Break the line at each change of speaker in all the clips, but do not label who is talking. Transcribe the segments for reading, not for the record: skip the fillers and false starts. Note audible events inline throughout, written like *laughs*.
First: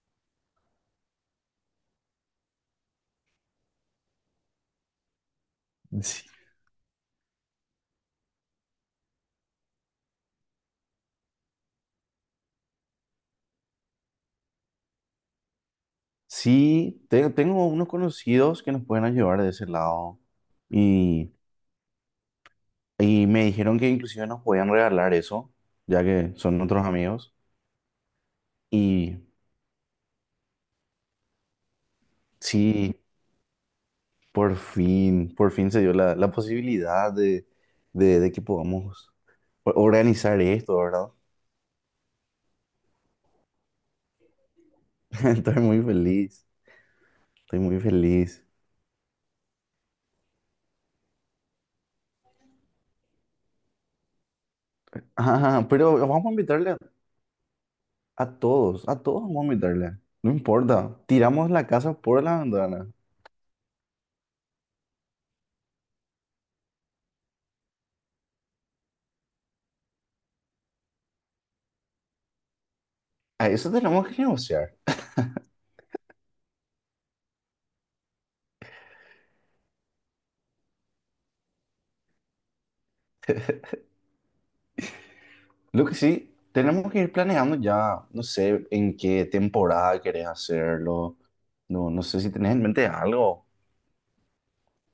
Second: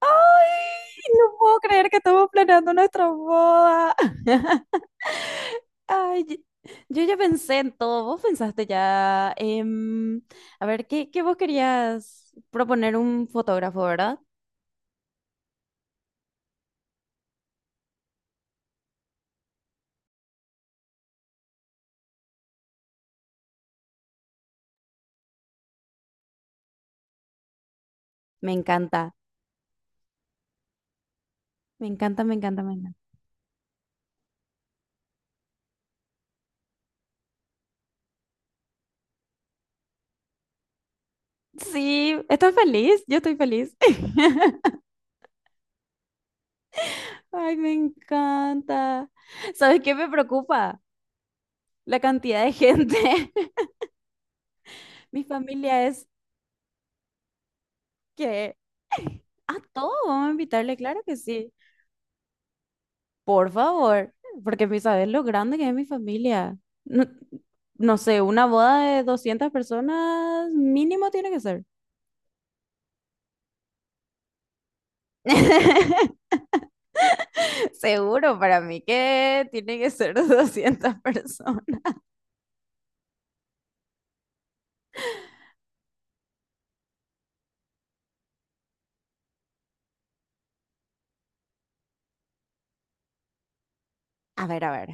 ¡Ay! No puedo creer que estamos planeando nuestra boda. *laughs*
Sí,
Ay, yo ya pensé en todo. Vos pensaste ya. A ver, ¿qué vos querías proponer un fotógrafo, verdad?
sí, tengo unos conocidos que nos pueden ayudar de ese lado y, y me dijeron que inclusive nos podían regalar eso, ya que son otros amigos.
Me encanta.
Y
Me encanta, me encanta, me
sí,
encanta.
por fin se dio la posibilidad de que podamos organizar esto, ¿verdad?
Sí, ¿estás feliz? Yo estoy feliz. *laughs*
*laughs* Estoy muy feliz,
Ay,
estoy
me
muy feliz.
encanta. ¿Sabes qué me preocupa? La cantidad de gente. *laughs* Mi
Ah,
familia
pero
es
vamos a invitarle
que...
a todos vamos a
A todos
invitarle,
vamos a
no
invitarle,
importa,
claro que sí.
tiramos la casa por la ventana.
Por favor, porque mi sabes lo grande que es mi familia. No, no sé, una boda de 200 personas mínimo tiene que ser.
A eso tenemos que negociar.
*laughs* Seguro para mí que tiene que ser de 200 personas.
Lo que sí, tenemos que ir planeando ya, no sé en qué temporada querés hacerlo. No, no sé si tenés en mente algo.
A ver, a ver.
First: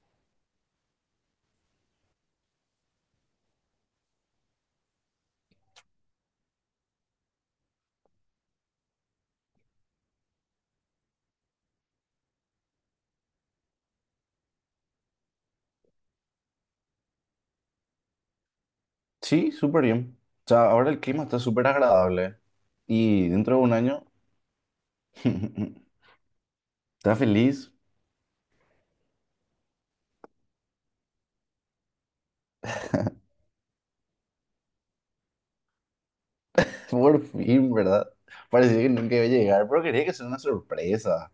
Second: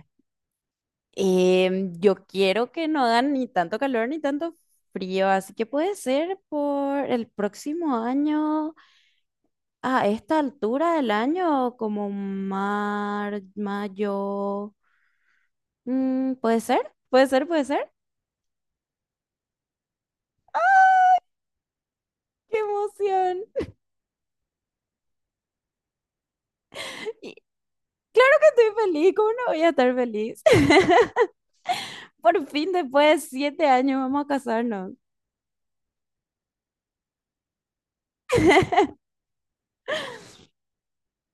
Yo quiero que no hagan ni tanto calor ni tanto frío, así que puede ser por el próximo año, a esta altura del año, como mayo. Mm, ¿puede ser? ¿Puede ser? ¿Puede ser?
Sí, súper bien. O sea, ahora el clima está súper agradable.
¡Qué
Y
emoción!
dentro de un año, *laughs* está feliz.
Estoy feliz, ¿cómo no voy a estar feliz? *laughs* Por fin, después de
*laughs*
7 años, vamos a casarnos.
Por fin, ¿verdad? Parecía que nunca iba a llegar, pero quería que sea una sorpresa.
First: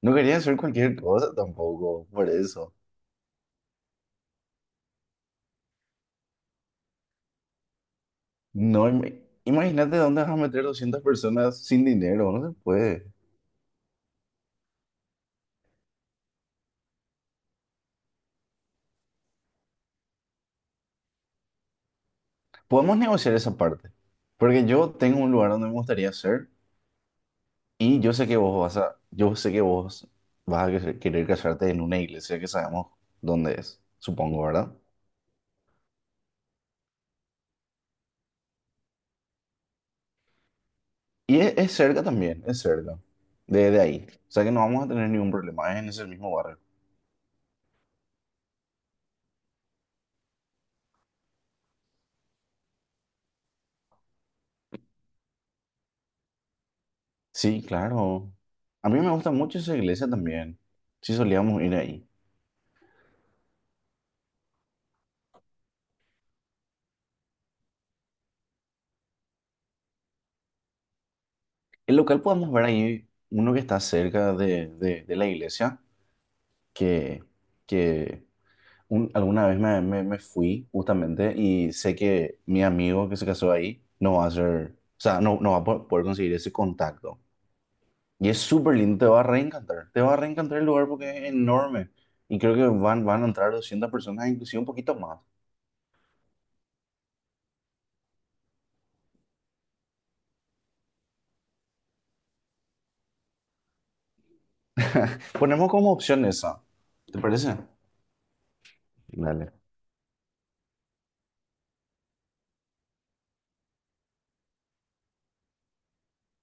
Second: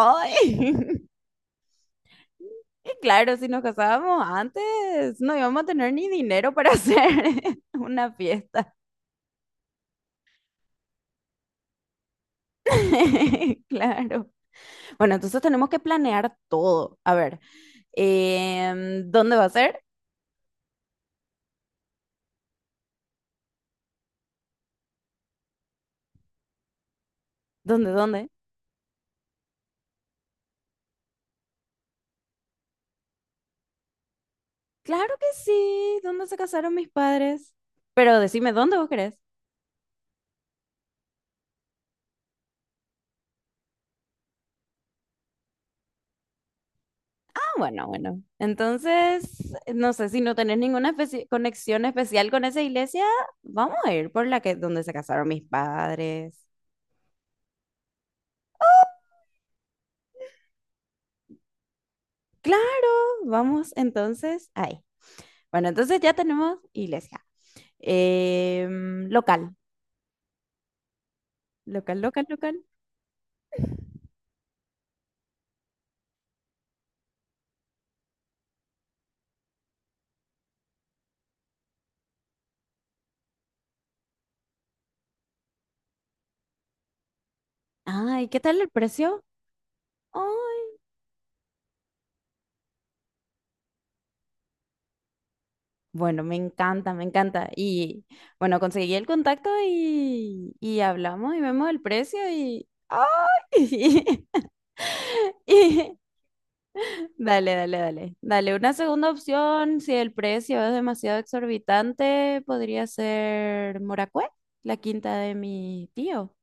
No quería hacer cualquier
*laughs*
cosa tampoco, por eso.
Y claro, si nos casábamos antes, no íbamos a tener ni dinero para hacer *laughs* una fiesta.
No, imagínate dónde vas a meter 200 personas sin dinero, no se puede.
*laughs* Claro. Bueno, entonces tenemos que planear todo. A ver, ¿dónde va a ser?
Podemos negociar esa parte, porque yo tengo un lugar donde me gustaría ser
¿Dónde,
y yo sé
dónde?
que vos vas a, yo sé que vos vas a querer querer casarte en una iglesia que sabemos dónde es, supongo, ¿verdad?
Claro que sí, ¿dónde se casaron mis padres? Pero decime, ¿dónde vos querés?
Y es cerca también, es cerca, de ahí. O sea que no vamos a tener ningún problema, es en ese mismo barrio.
Bueno, bueno. Entonces, no sé si no tenés ninguna conexión especial con esa iglesia, vamos a ir por la que donde se casaron mis padres.
Sí, claro. A mí me gusta mucho esa iglesia también. Sí, solíamos ir ahí.
Claro, vamos entonces ahí. Bueno, entonces ya tenemos iglesia. Local,
El
local,
local
local,
podemos
local.
ver ahí uno que está cerca de la iglesia, que, que alguna vez me fui justamente y sé que mi amigo que se casó ahí no va a ser, o sea, no, no va a poder conseguir ese contacto.
Ay,
Y es
¿qué tal el
súper lindo, te va
precio?
a reencantar, te va a
Ay,
reencantar el lugar porque es enorme. Y creo que van a entrar 200 personas, inclusive un poquito más.
bueno, me encanta, me encanta. Y bueno, conseguí el contacto y hablamos y vemos el precio y... ¡Ay! *laughs*
*laughs* Ponemos como
Y,
opción esa, ¿te
dale,
parece?
dale, dale. Dale, una segunda
Dale.
opción, si el precio es demasiado exorbitante, podría ser Moracué, la quinta de mi tío.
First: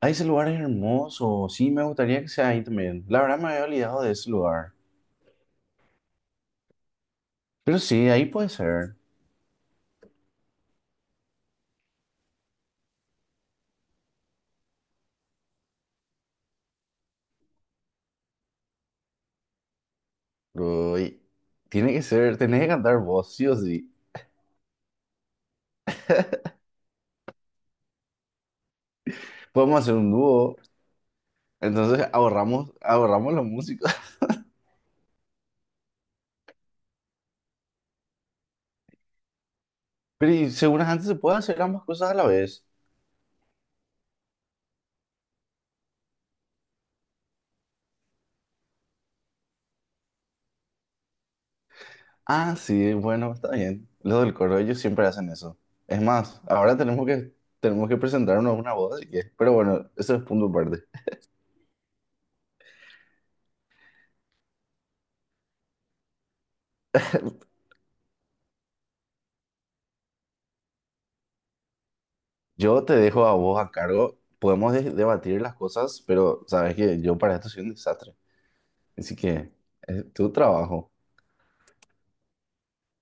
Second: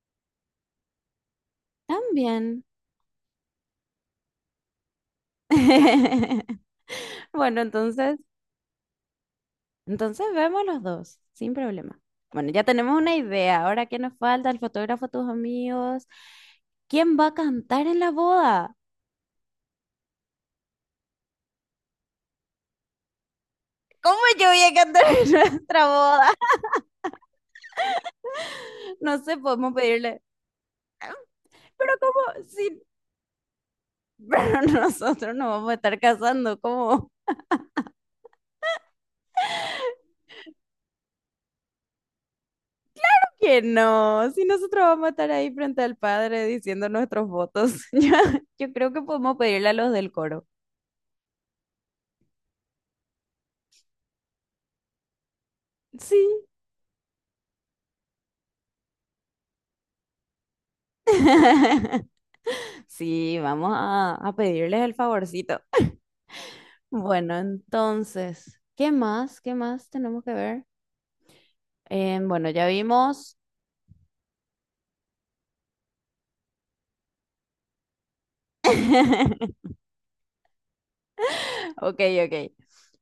Ah, ese lugar es hermoso, sí, me gustaría que sea
También.
ahí también. La verdad me había olvidado de ese lugar.
*laughs* Bueno,
Pero sí,
entonces,
ahí puede ser.
entonces vemos los dos, sin problema. Bueno, ya tenemos una idea. Ahora, ¿qué nos falta? El fotógrafo, tus amigos. ¿Quién va a cantar en la boda?
Uy, tiene que ser, tenés que cantar vos, sí o sí.
¿Cómo yo voy a cantar en nuestra boda? *laughs* No sé, podemos
Podemos hacer un
pedirle.
dúo,
"Ah, pero
entonces
¿cómo?
ahorramos,
Sí,
ahorramos los músicos. *laughs*
pero *laughs* nosotros nos vamos a estar casando, ¿cómo?
Pero y según antes se puede hacer ambas cosas a la vez.
*laughs* Que no, si nosotros vamos a estar ahí frente al padre diciendo nuestros votos, *laughs* yo creo que podemos pedirle a los del coro.
Ah, sí, bueno, está bien. Los del coro, ellos siempre hacen eso. Es
Sí.
más, ahora tenemos que presentarnos a una boda, así que, pero bueno, eso es punto aparte.
*laughs* Sí, vamos a pedirles el favorcito. *laughs* Bueno, entonces, ¿qué más? ¿Qué más tenemos que ver? Bueno, ya
Yo te dejo a
vimos.
vos a cargo, podemos debatir las cosas, pero sabes que yo para esto soy un desastre. Así que
*laughs*
es tu trabajo.
Ok, ok.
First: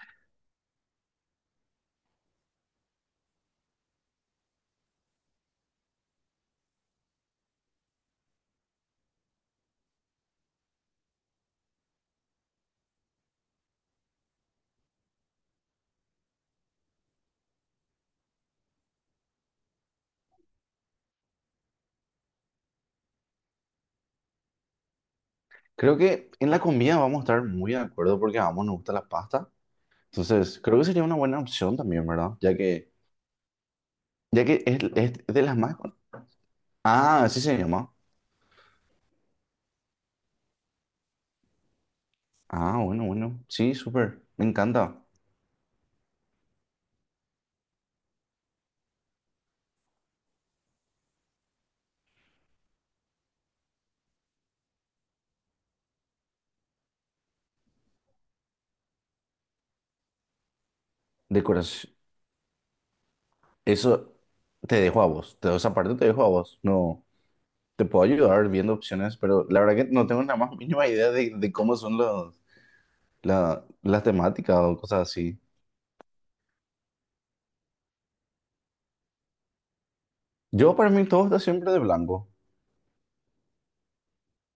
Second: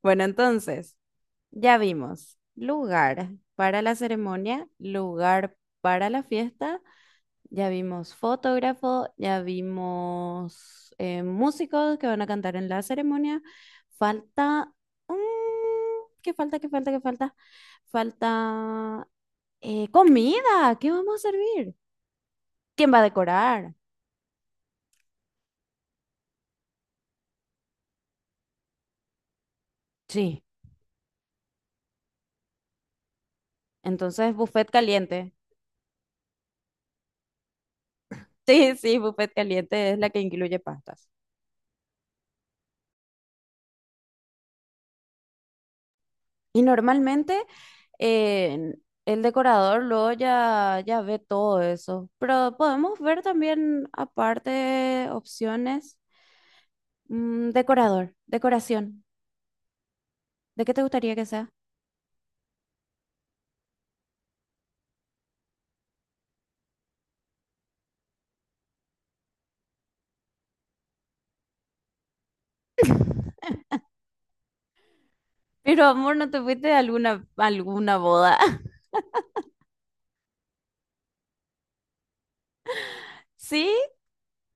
Bueno, entonces. Ya vimos lugar para la ceremonia, lugar para la fiesta, ya vimos fotógrafo, ya vimos músicos que van a cantar en la ceremonia. Falta... mm, ¿qué falta? ¿Qué falta? ¿Qué falta? Falta comida. ¿Qué vamos a servir? ¿Quién va a decorar?
Creo que en la comida vamos a estar muy de acuerdo porque a ambos nos gusta la pasta.
Sí.
Entonces, creo que sería una buena opción también, ¿verdad? Ya que,
Entonces,
ya que
buffet
es
caliente.
de las más, con... Ah, así se llama.
Sí, sí, buffet caliente es la que incluye pastas.
Ah, bueno, bueno. Sí, súper. Me encanta.
Y normalmente eh, el decorador luego ya, ya ve todo eso, pero podemos ver también aparte opciones, decorador, decoración, ¿de qué te gustaría que sea?
Decoración. Eso te dejo a vos. Te, esa parte te dejo a vos. No, te puedo ayudar viendo opciones, pero la verdad que no tengo la más mínima idea de cómo son los, las temáticas o cosas así.
Pero amor, ¿no te fuiste a alguna boda? *laughs*
Yo para mí todo está siempre de blanco.
Sí,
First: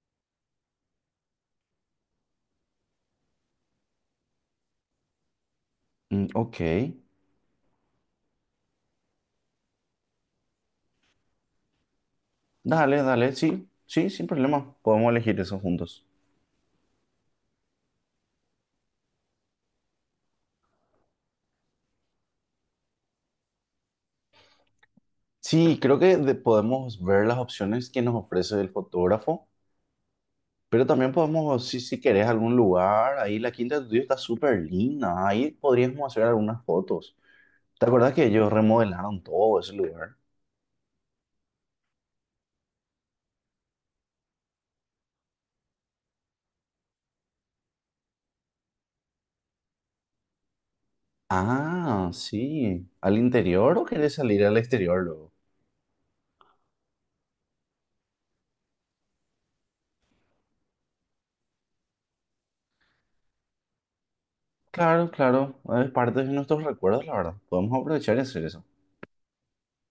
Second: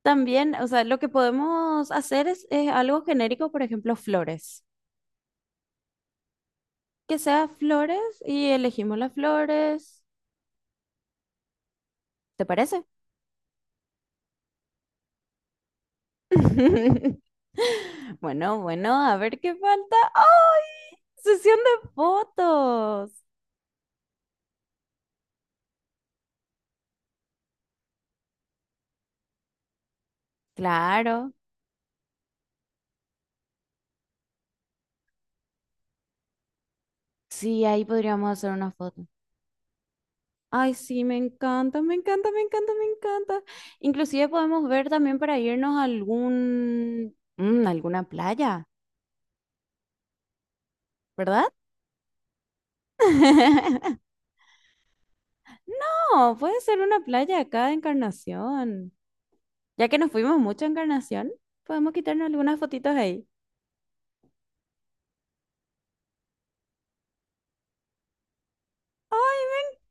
también, o sea, lo que podemos hacer es algo genérico, por ejemplo, flores.
Mm, ok.
Que sea flores y elegimos las flores. ¿Te parece?
Dale, dale. Sí, sí, sin problema. Podemos elegir eso juntos.
*laughs* Bueno, bueno, a ver qué falta. ¡Ay! Sesión de fotos.
Sí, creo que podemos ver las opciones que nos ofrece el fotógrafo, pero también
Claro.
podemos, si querés algún lugar, ahí la Quinta de Tuyo está súper linda, ahí podríamos hacer algunas fotos.
Sí, ahí
¿Te acuerdas que
podríamos hacer
ellos
una foto.
remodelaron todo ese lugar?
Ay, sí, me encanta, me encanta, me encanta, me encanta. Inclusive podemos ver también para irnos a algún, alguna playa, ¿verdad?
Ah, sí. ¿Al interior o
*laughs*
querés salir al exterior luego?
No, puede ser una playa acá de Encarnación. Ya que nos fuimos mucho a Encarnación, podemos quitarnos algunas fotitos ahí.
Claro, claro, es parte de nuestros recuerdos, la verdad. Podemos aprovechar y hacer eso.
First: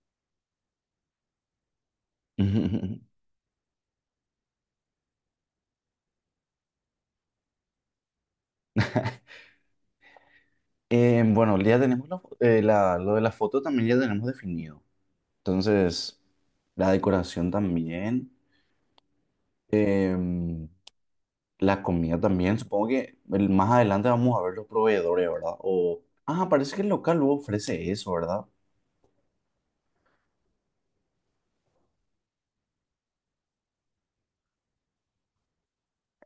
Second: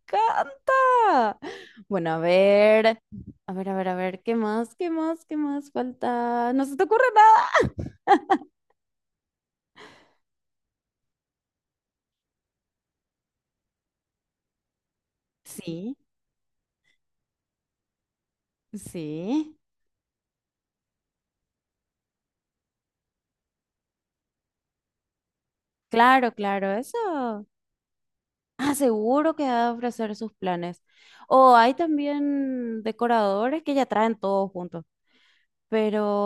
Encanta. Bueno, a ver,
*laughs*
a ver, a ver, a ver, ¿qué más? ¿Qué más? ¿Qué más falta? No se te ocurre nada.
Bueno, ya tenemos lo de la foto, también ya tenemos definido.
Sí,
Entonces, la decoración también,
sí.
em, la comida también. Supongo que el, más adelante vamos a ver los proveedores, ¿verdad? O,
Claro,
ah,
claro,
parece que el local luego
eso.
ofrece eso, ¿verdad?
Ah, seguro que va a ofrecer sus planes. O hay también decoradores que ya traen todo juntos.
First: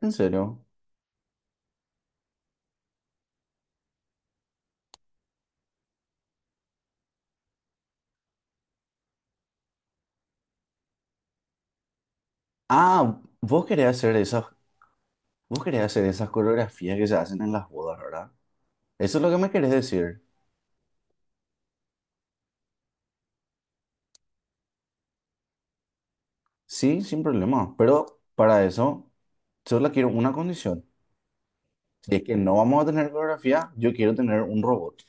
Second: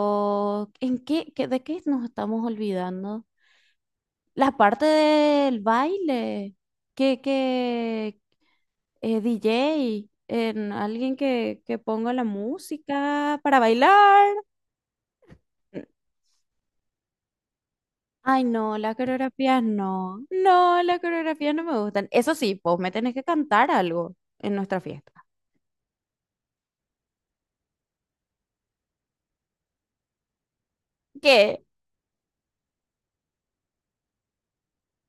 ¿En serio?
¿en qué, de qué nos estamos olvidando? La parte del baile, que DJ, en alguien que ponga la
Ah,
música para
vos querés hacer
bailar.
esas, vos querés hacer esas coreografías que se hacen en las bodas, ¿verdad?
Ay, no, la
Eso es lo que me
coreografía
querés
no.
decir.
No, la coreografía no me gustan. Eso sí, vos me tenés que cantar algo en nuestra fiesta.
Sí, sin problema. Pero para eso, solo quiero una condición.
¿Qué?
Si es que no vamos a tener coreografía, yo quiero tener un robot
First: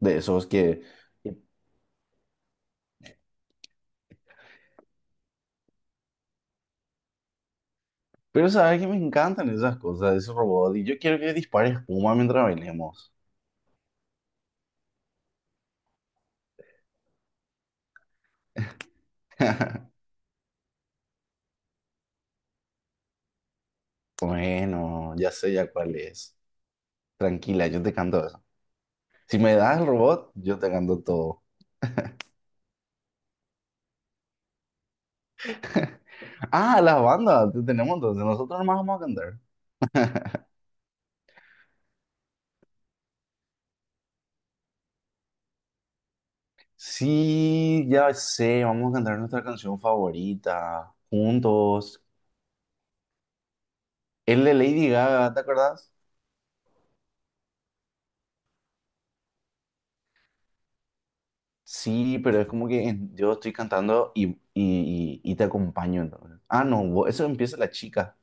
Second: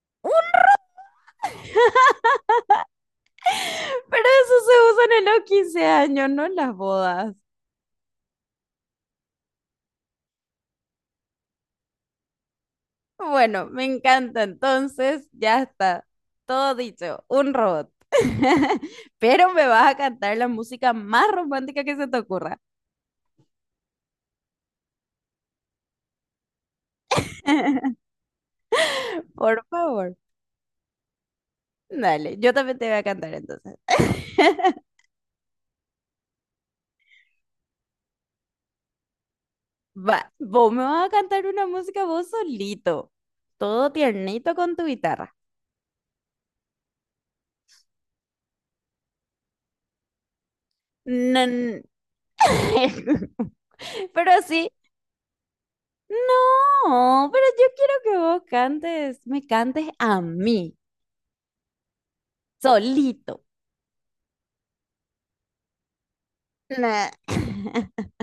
de esos que...
*laughs* Pero eso se usan en los 15 años, no en las bodas.
Pero sabes que me encantan esas cosas de ese robot y yo quiero que dispare espuma mientras bailemos.
Bueno, me encanta. Entonces, ya está. Todo dicho, un robot. *laughs* Pero me vas a
*laughs*
cantar la música más romántica que se te ocurra.
Bueno, ya sé ya cuál es. Tranquila, yo te
*laughs*
canto eso. Si me
Por
das el
favor.
robot, yo te canto todo.
Dale, yo también te voy a cantar entonces. *laughs*
Ah, las bandas, te tenemos entonces. Nosotros nomás vamos a cantar.
Va, vos me vas a cantar una música vos solito. Todo tiernito con tu guitarra.
Sí, ya sé, vamos a cantar nuestra canción favorita.
Nan-
Juntos.
*laughs* Pero
Es de
sí.
Lady Gaga, ¿te acordás?
No, pero yo quiero que vos cantes, me cantes a mí,
Sí, pero es como que en, yo
solito.
estoy cantando y te acompaño entonces. Ah, no, vos,
Nah.
eso empieza la
*laughs*
chica.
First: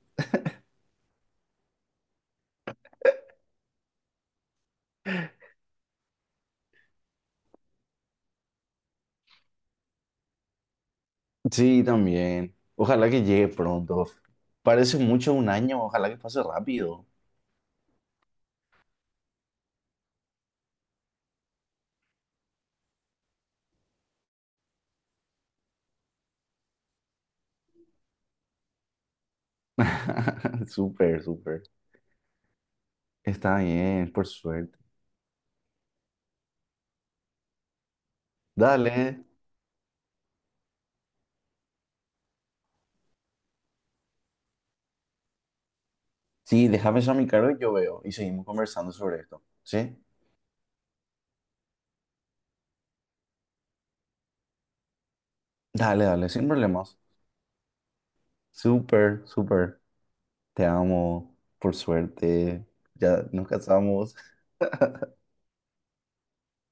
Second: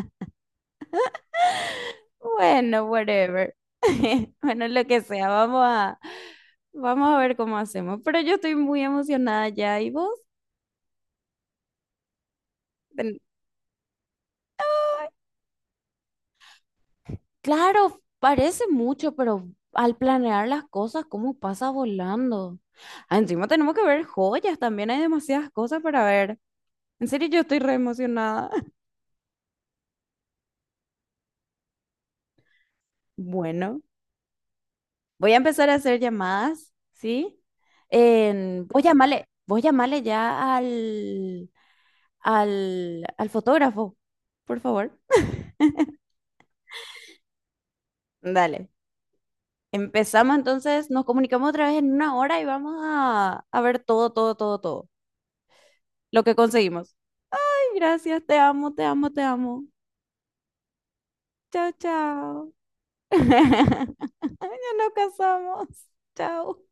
Bueno, whatever. *laughs* Bueno, lo que sea, vamos a, vamos a ver cómo hacemos. Pero yo estoy muy emocionada ya. ¿Y vos?
Sí, también. Ojalá
Ten-
que llegue pronto. Parece mucho un año, ojalá que pase rápido.
Claro, parece mucho, pero al planear las cosas, ¿cómo pasa volando? Ah, encima tenemos que ver joyas, también hay demasiadas cosas para ver. En serio, yo estoy re emocionada. *laughs*
*laughs* Súper, súper. Está
Bueno.
bien, por suerte.
Voy a empezar a hacer llamadas, ¿sí? En,
Dale.
vos llamale ya al, al, al fotógrafo, por favor.
Sí, déjame eso a mi cargo y yo veo. Y seguimos
Dale.
conversando sobre esto. ¿Sí?
Empezamos entonces, nos comunicamos otra vez en una hora y vamos a ver todo, todo, todo, todo.
Dale,
Lo
dale,
que
sin
conseguimos.
problemas.
Ay, gracias, te amo, te amo, te
Súper,
amo.
súper. Te amo,
Chao,
por
chao.
suerte. Ya nos casamos.
*laughs* Ya
*laughs*
nos casamos. Chao.